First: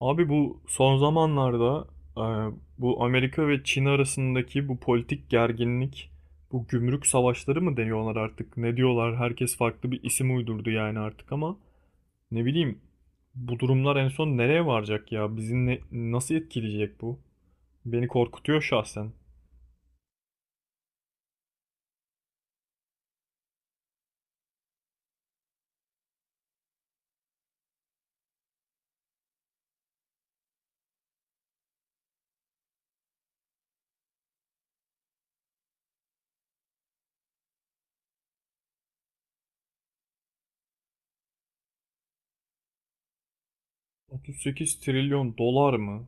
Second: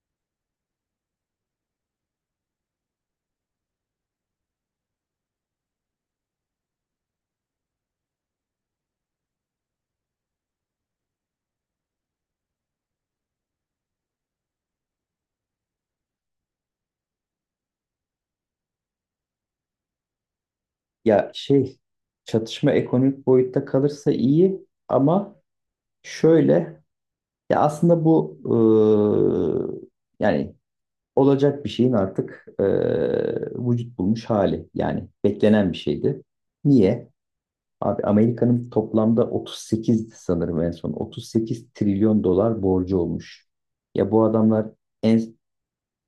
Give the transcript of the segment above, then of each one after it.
Abi bu son zamanlarda e, bu Amerika ve Çin arasındaki bu politik gerginlik, bu gümrük savaşları mı deniyorlar artık? Ne diyorlar? Herkes farklı bir isim uydurdu yani artık ama ne bileyim bu durumlar en son nereye varacak ya? Bizi nasıl etkileyecek bu? Beni korkutuyor şahsen. Ya şey Çatışma ekonomik boyutta kalırsa iyi ama şöyle, ya aslında bu yani olacak bir şeyin artık vücut bulmuş hali, yani beklenen bir şeydi. Niye? Abi Amerika'nın toplamda 38, sanırım en son 38 trilyon dolar borcu olmuş. Ya bu adamlar 38 en trilyon dolar mı?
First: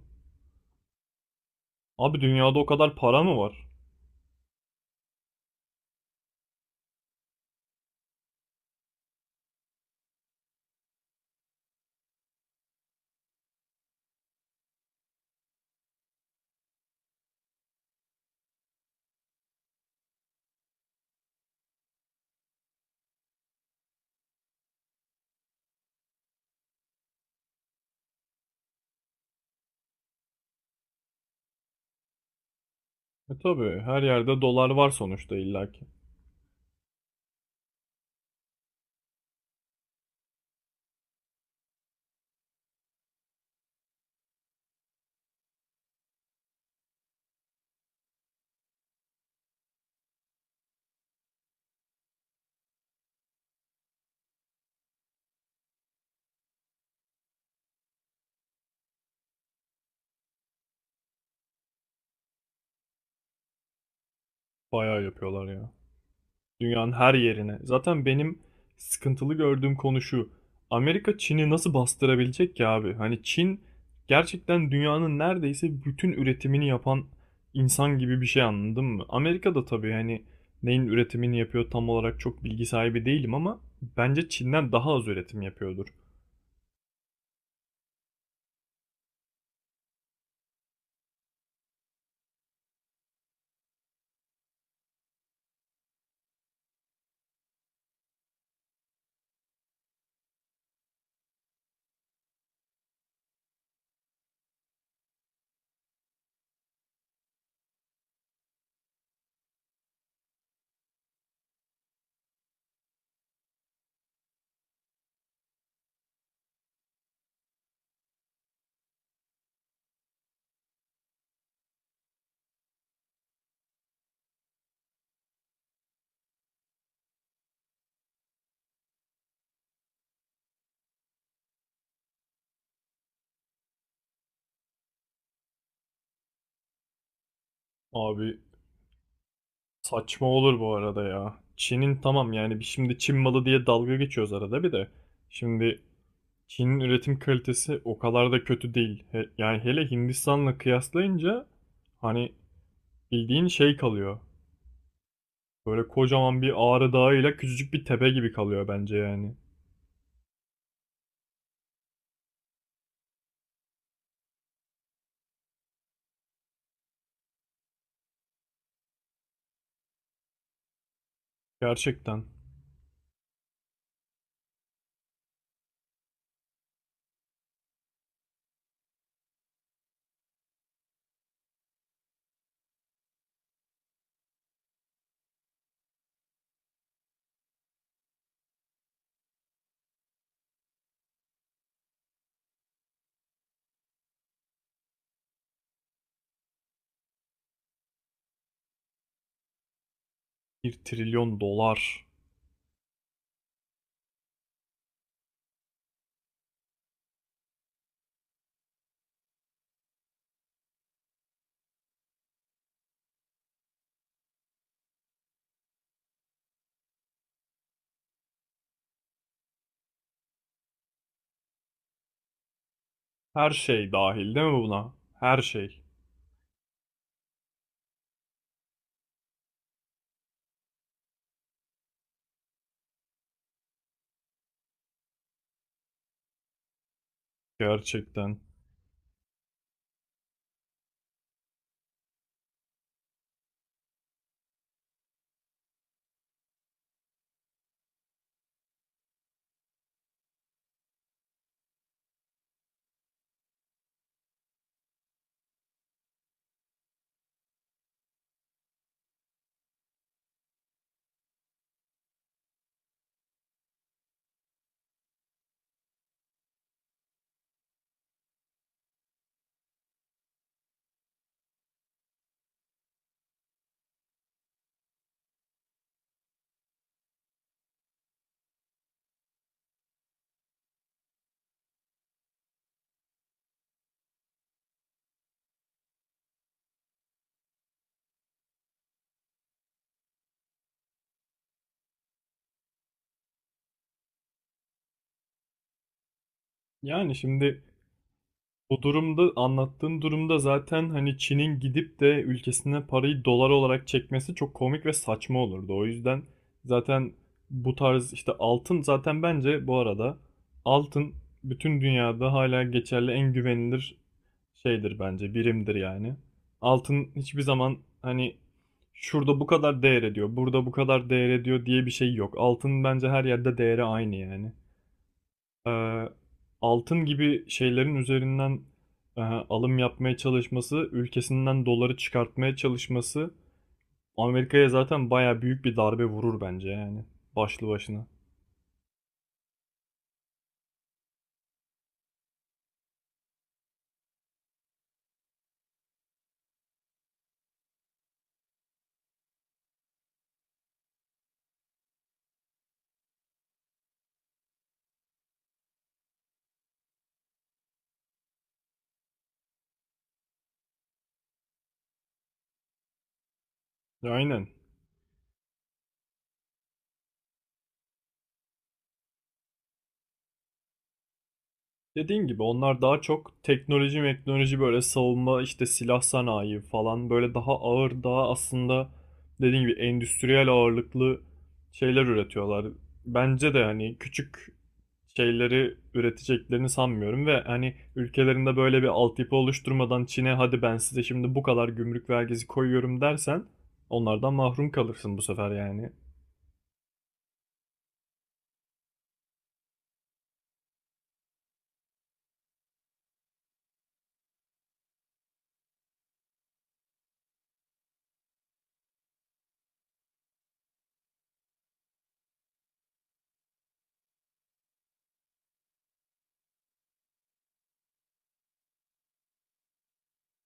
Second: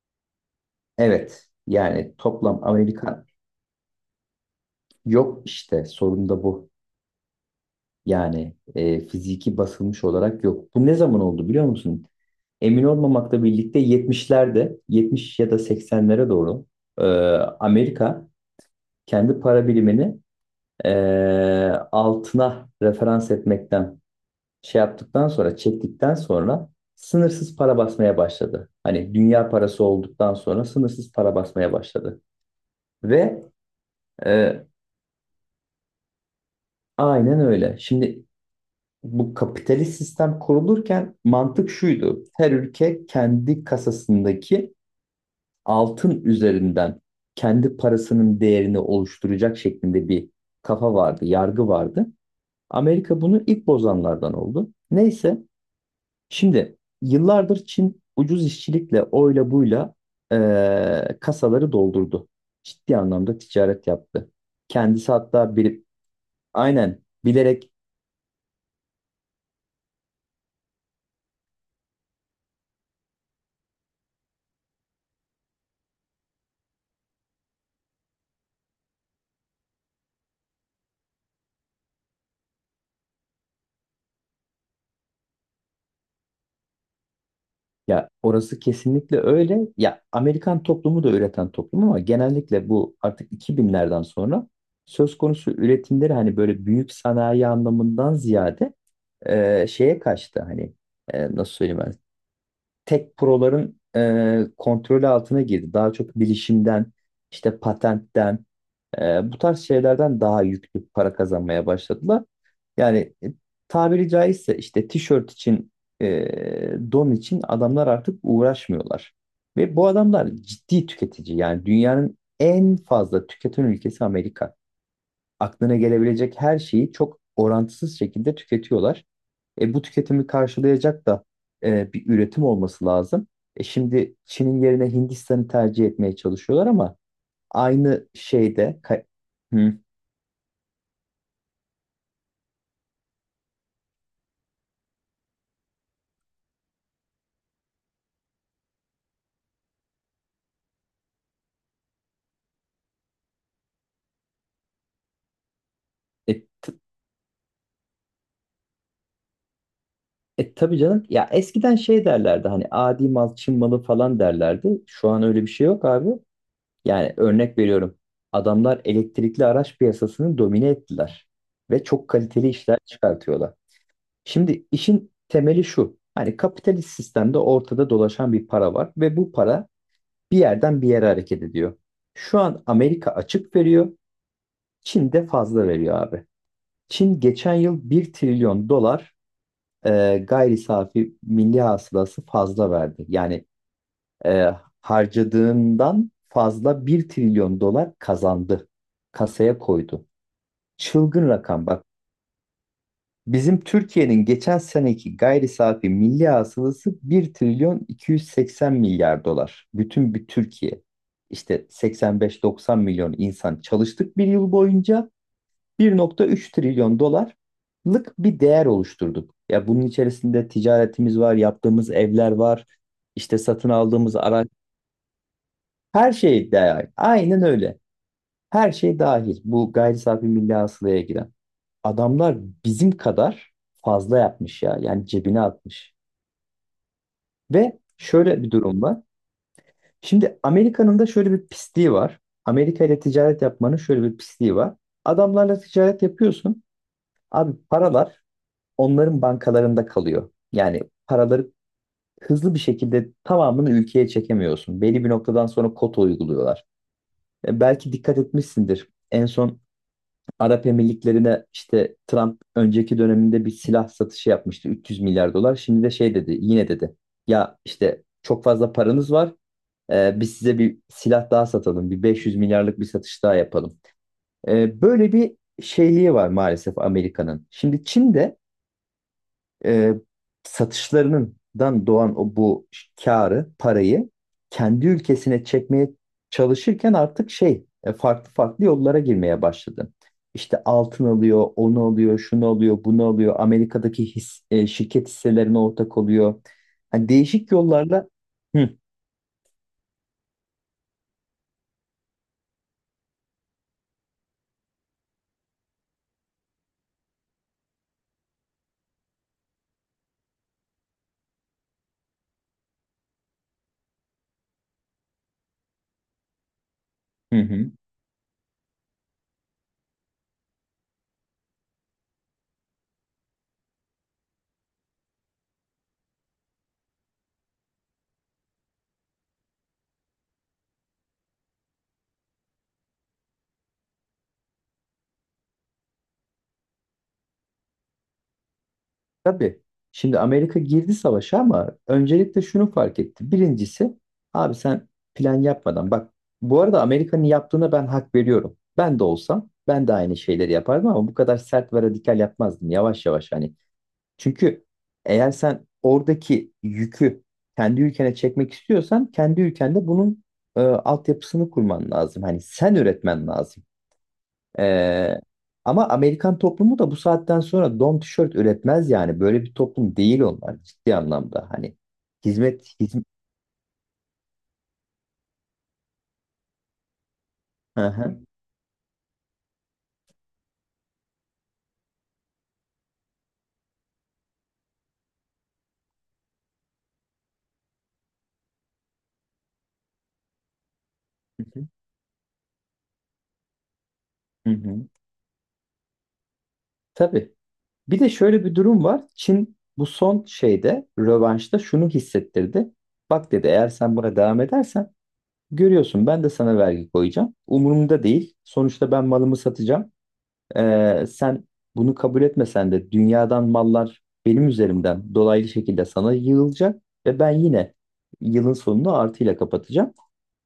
evet, yani Abi dünyada toplam o kadar para Amerika mı var? yok işte, sorun da bu. Yani fiziki basılmış olarak yok. Bu ne zaman oldu biliyor musun? Emin olmamakla birlikte 70'lerde, 70 ya da 80'lere doğru e, Amerika kendi para birimini e, altına referans etmekten şey yaptıktan sonra, çektikten sonra sınırsız para basmaya başladı. Hani dünya parası olduktan sonra sınırsız para basmaya başladı. E Ve tabii her yerde e, dolar var sonuçta illaki. aynen öyle. Şimdi bu kapitalist sistem kurulurken mantık şuydu. Her ülke kendi kasasındaki altın üzerinden kendi parasının değerini oluşturacak şeklinde bir kafa vardı, yargı vardı. Amerika bunu ilk bozanlardan oldu. Neyse, şimdi yıllardır Çin ucuz işçilikle, oyla buyla kasaları doldurdu. Ciddi anlamda ticaret yaptı. Bayağı Kendisi yapıyorlar hatta ya. bir, Dünyanın aynen, her yerine. bilerek. Zaten benim sıkıntılı gördüğüm konu şu. Amerika Çin'i nasıl bastırabilecek ki abi? Hani Çin gerçekten dünyanın neredeyse bütün üretimini yapan insan gibi bir şey anladın mı? Amerika da tabii hani neyin üretimini yapıyor tam olarak çok bilgi sahibi değilim ama bence Çin'den daha az üretim yapıyordur. Ya orası kesinlikle öyle. Ya Amerikan toplumu da üreten toplum ama genellikle bu artık 2000'lerden sonra söz konusu üretimleri, hani böyle büyük sanayi anlamından ziyade şeye kaçtı, hani nasıl söyleyeyim ben, tek proların kontrolü altına girdi. Daha çok bilişimden, işte patentten, bu tarz şeylerden daha yüklü para kazanmaya başladılar. Yani tabiri caizse işte tişört için, e, don için adamlar artık uğraşmıyorlar. Ve bu adamlar ciddi tüketici. Yani dünyanın en fazla tüketen ülkesi Amerika. Aklına gelebilecek her şeyi çok orantısız şekilde tüketiyorlar. Bu tüketimi karşılayacak da bir üretim olması lazım. Şimdi Çin'in yerine Hindistan'ı tercih etmeye çalışıyorlar ama aynı Abi şeyde... Hı. saçma olur bu arada ya. Çin'in tamam yani şimdi Çin malı diye dalga geçiyoruz arada bir de. Şimdi Çin'in üretim kalitesi o kadar da kötü değil. Yani hele Hindistan'la kıyaslayınca hani bildiğin şey kalıyor. Böyle kocaman E, bir Ağrı Dağı'yla küçücük bir tepe gibi kalıyor bence yani. Tabii canım ya, eskiden şey derlerdi, hani adi mal Çin malı falan derlerdi. Şu an öyle bir şey yok abi. Yani örnek veriyorum. Adamlar elektrikli araç piyasasını domine ettiler ve çok Gerçekten kaliteli işler çıkartıyorlar. Şimdi işin temeli şu. Hani kapitalist sistemde ortada dolaşan bir para var ve bu para bir yerden bir yere hareket ediyor. Şu an Amerika açık veriyor, Çin de fazla veriyor abi. Çin geçen yıl 1 trilyon dolar gayri safi milli hasılası fazla verdi. Yani e, harcadığından fazla 1 trilyon dolar kazandı. Kasaya koydu. bir Çılgın trilyon rakam bak. dolar. Bizim Türkiye'nin geçen seneki gayri safi milli hasılası 1 trilyon 280 milyar dolar. Bütün bir Türkiye. İşte 85-90 milyon insan çalıştık bir yıl boyunca. 1.3 trilyon dolarlık bir değer oluşturduk. Ya bunun içerisinde ticaretimiz var, yaptığımız evler var, işte Her satın şey aldığımız dahil değil araç, mi buna? Her şey. her şey dahil. Aynen öyle. Her şey dahil. Bu gayri safi milli hasılaya giren. Adamlar bizim kadar fazla yapmış ya. Yani cebine atmış. Ve Gerçekten. şöyle bir durum var. Şimdi Amerika'nın da şöyle bir pisliği var. Amerika ile ticaret yapmanın şöyle bir pisliği var. Adamlarla ticaret yapıyorsun. Abi paralar onların bankalarında kalıyor. Yani paraları hızlı bir şekilde tamamını ülkeye çekemiyorsun. Belli bir noktadan sonra kota uyguluyorlar. Belki dikkat etmişsindir. En son Arap Emirlikleri'ne işte Trump önceki döneminde bir silah satışı yapmıştı, 300 milyar dolar. Şimdi de şey dedi, yine dedi. Ya işte çok fazla paranız var. Biz size bir silah daha satalım. Bir 500 milyarlık bir satış daha yapalım. Böyle bir şeyliği var maalesef Amerika'nın. Şimdi Çin'de e, satışlarından doğan o bu karı, parayı kendi ülkesine çekmeye çalışırken artık farklı farklı yollara girmeye başladı. İşte altın alıyor, onu alıyor, şunu alıyor, bunu alıyor. Amerika'daki şirket hisselerine ortak oluyor. Hani Yani değişik şimdi yollarla. Hı o durumda, anlattığın durumda zaten hani Çin'in gidip de ülkesine parayı dolar olarak çekmesi çok komik ve saçma olurdu. O yüzden zaten bu tarz işte altın, zaten bence bu arada altın bütün dünyada hala geçerli en güvenilir şeydir, bence birimdir yani. Altın hı. hiçbir Hı. zaman hani şurada bu kadar değer ediyor, burada bu kadar değer ediyor diye bir şey yok. Altın bence her yerde değeri aynı yani e, altın gibi şeylerin üzerinden alım yapmaya çalışması, ülkesinden doları çıkartmaya çalışması Amerika'ya zaten baya büyük bir darbe vurur bence yani başlı başına. Tabii. Şimdi Amerika girdi savaşa ama öncelikle şunu fark etti. Birincisi abi sen plan yapmadan, bak bu arada Amerika'nın yaptığına ben hak veriyorum. Ben de olsam ben de aynı şeyleri yapardım ama bu kadar sert ve radikal yapmazdım. Yavaş yavaş hani. Çünkü eğer sen oradaki yükü kendi ülkene çekmek istiyorsan kendi ülkende bunun altyapısını kurman lazım. Hani sen üretmen lazım. Aynen. Ee, Ama Amerikan toplumu da bu saatten sonra don tişört üretmez yani. Böyle bir toplum değil onlar ciddi anlamda. Hani Dediğin gibi hizmet onlar daha hizmet. çok teknoloji böyle, savunma işte silah sanayi falan, böyle daha Hı ağır, hı. daha aslında dediğin gibi endüstriyel ağırlıklı şeyler üretiyorlar. Bence de hani küçük şeyleri üreteceklerini sanmıyorum ve hani ülkelerinde böyle bir altyapı oluşturmadan Çin'e hadi ben size şimdi bu Hı hı. kadar gümrük vergisi koyuyorum dersen onlardan Hı mahrum hı. kalırsın bu sefer yani. Tabii. Bir de şöyle bir durum var. Çin bu son şeyde, rövanşta şunu hissettirdi. Bak dedi, eğer sen buna devam edersen görüyorsun ben de sana vergi koyacağım. Umurumda değil. Sonuçta ben malımı satacağım. Sen bunu kabul etmesen de dünyadan mallar benim üzerimden dolaylı şekilde sana yığılacak ve ben yine yılın sonunu artıyla kapatacağım.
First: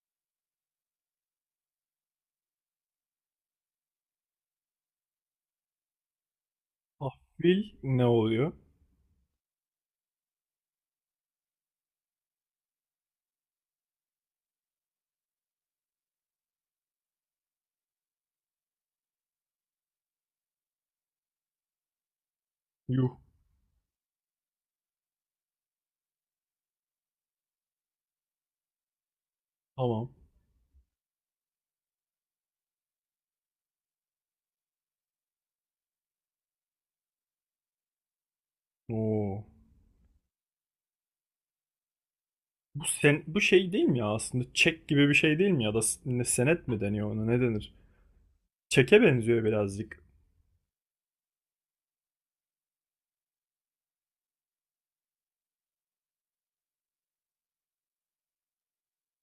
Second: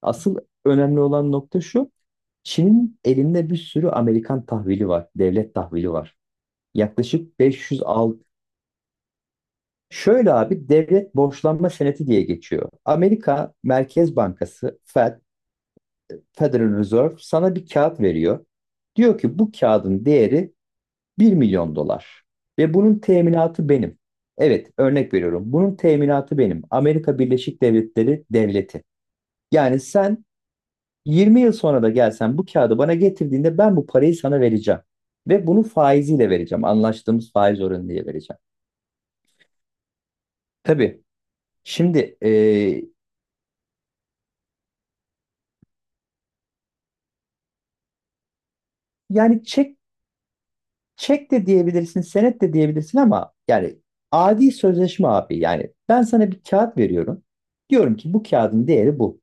Asıl önemli olan nokta şu. Çin'in elinde bir sürü Amerikan tahvili var, devlet tahvili var. Yaklaşık Tahvil 500 ne al. oluyor? Şöyle abi, devlet borçlanma senedi diye geçiyor. Amerika Merkez Bankası Fed, Federal Reserve sana bir kağıt veriyor. Diyor ki bu kağıdın değeri 1 milyon dolar ve bunun Yuh. teminatı benim. Evet, örnek veriyorum. Bunun teminatı benim. Amerika Birleşik Devletleri devleti. Yani Tamam. sen 20 yıl sonra da gelsen bu kağıdı bana getirdiğinde ben bu parayı sana vereceğim. Ve bunu faiziyle vereceğim. Anlaştığımız faiz oranı diye vereceğim. Oo. Tabii. Şimdi Bu, sen, bu şey değil mi ya aslında? Çek gibi bir şey değil mi ya da ne, senet mi deniyor ona, ne denir? Çeke benziyor yani çek birazcık. çek de diyebilirsin, senet de diyebilirsin ama yani adi sözleşme abi. Yani ben sana bir kağıt veriyorum. Diyorum ki bu kağıdın değeri bu.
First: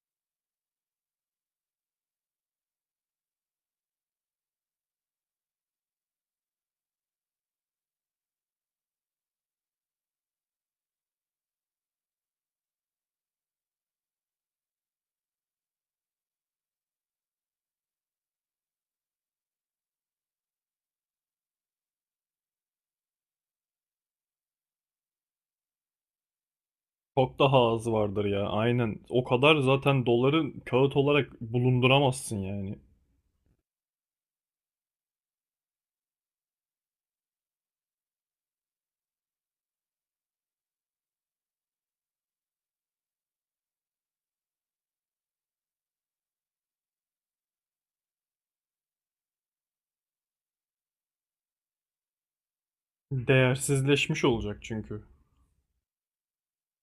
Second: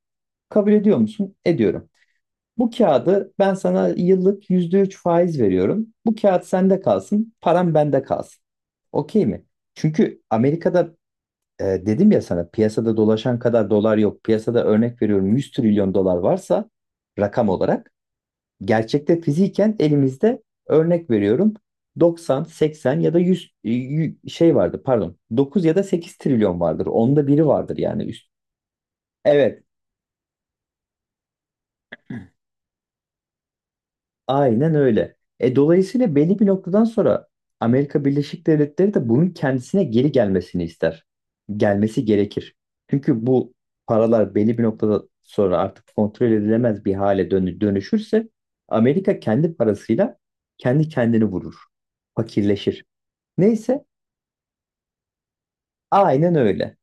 Kabul ediyor musun? Ediyorum. Bu kağıdı ben sana yıllık %3 faiz veriyorum. Bu kağıt sende kalsın, param bende kalsın. Okey mi? Çünkü Amerika'da dedim ya sana, piyasada dolaşan kadar dolar yok. Piyasada örnek veriyorum 100 trilyon dolar varsa rakam olarak, gerçekte fiziken elimizde örnek veriyorum 90, 80 ya da 100 şey vardı pardon, 9 ya da 8 trilyon vardır. Onda Çok biri daha vardır azı yani vardır üst. ya, aynen. O kadar Evet, zaten doları kağıt olarak bulunduramazsın yani. aynen öyle. Dolayısıyla belli bir noktadan sonra Amerika Birleşik Devletleri de bunun kendisine geri gelmesini ister. Gelmesi gerekir. Çünkü bu paralar belli bir noktada sonra artık kontrol edilemez bir hale dönüşürse Amerika kendi parasıyla kendi kendini vurur. Fakirleşir. Neyse, Değersizleşmiş olacak çünkü. aynen öyle.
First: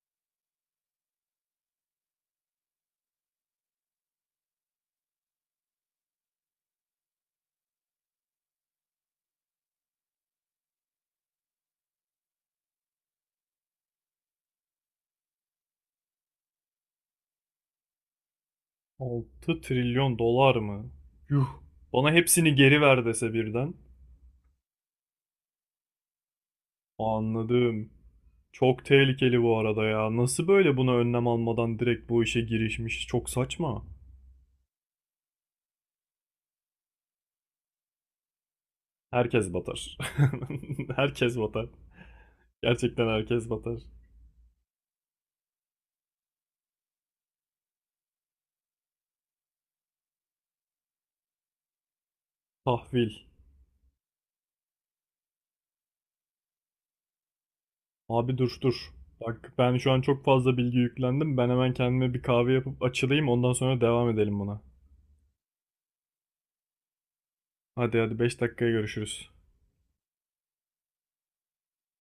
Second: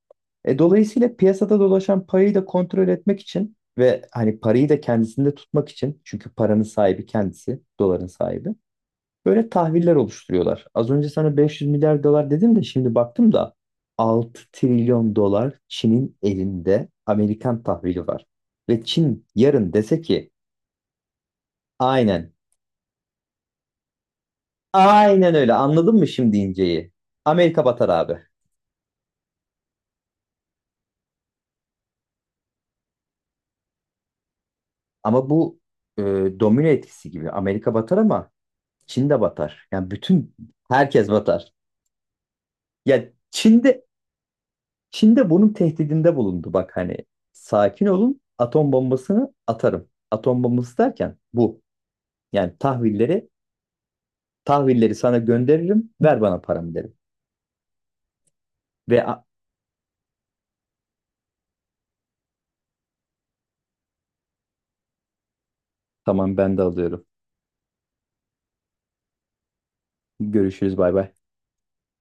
Dolayısıyla piyasada dolaşan parayı da kontrol etmek için ve hani parayı da kendisinde tutmak için, çünkü paranın sahibi kendisi, doların sahibi. Böyle tahviller oluşturuyorlar. Az önce sana 500 milyar dolar dedim de şimdi baktım da 6 trilyon dolar Çin'in elinde Amerikan tahvili var. Ve Çin altı yarın dese trilyon ki dolar mı? Yuh. Bana aynen, hepsini geri ver dese birden. aynen öyle, anladın mı şimdi inceyi? Amerika batar Anladım. abi. Çok tehlikeli bu arada ya. Nasıl böyle buna önlem almadan direkt bu işe girişmiş? Çok saçma. Ama bu e, domino etkisi gibi Amerika batar ama Çin de Herkes batar. Yani batar. bütün herkes Herkes batar. batar. Gerçekten Ya herkes batar. Çin'de Çin de bunun tehdidinde bulundu. Bak hani sakin olun, atom bombasını atarım. Atom bombası derken bu. Yani Tahvil. tahvilleri sana gönderirim, ver bana paramı derim. Abi dur dur. Ve "A- Bak ben şu an çok fazla bilgi yüklendim. Ben hemen kendime bir kahve yapıp açılayım. Ondan sonra devam edelim buna. tamam, ben de alıyorum. Hadi hadi, 5 dakikaya görüşürüz. Görüşürüz, bay bay.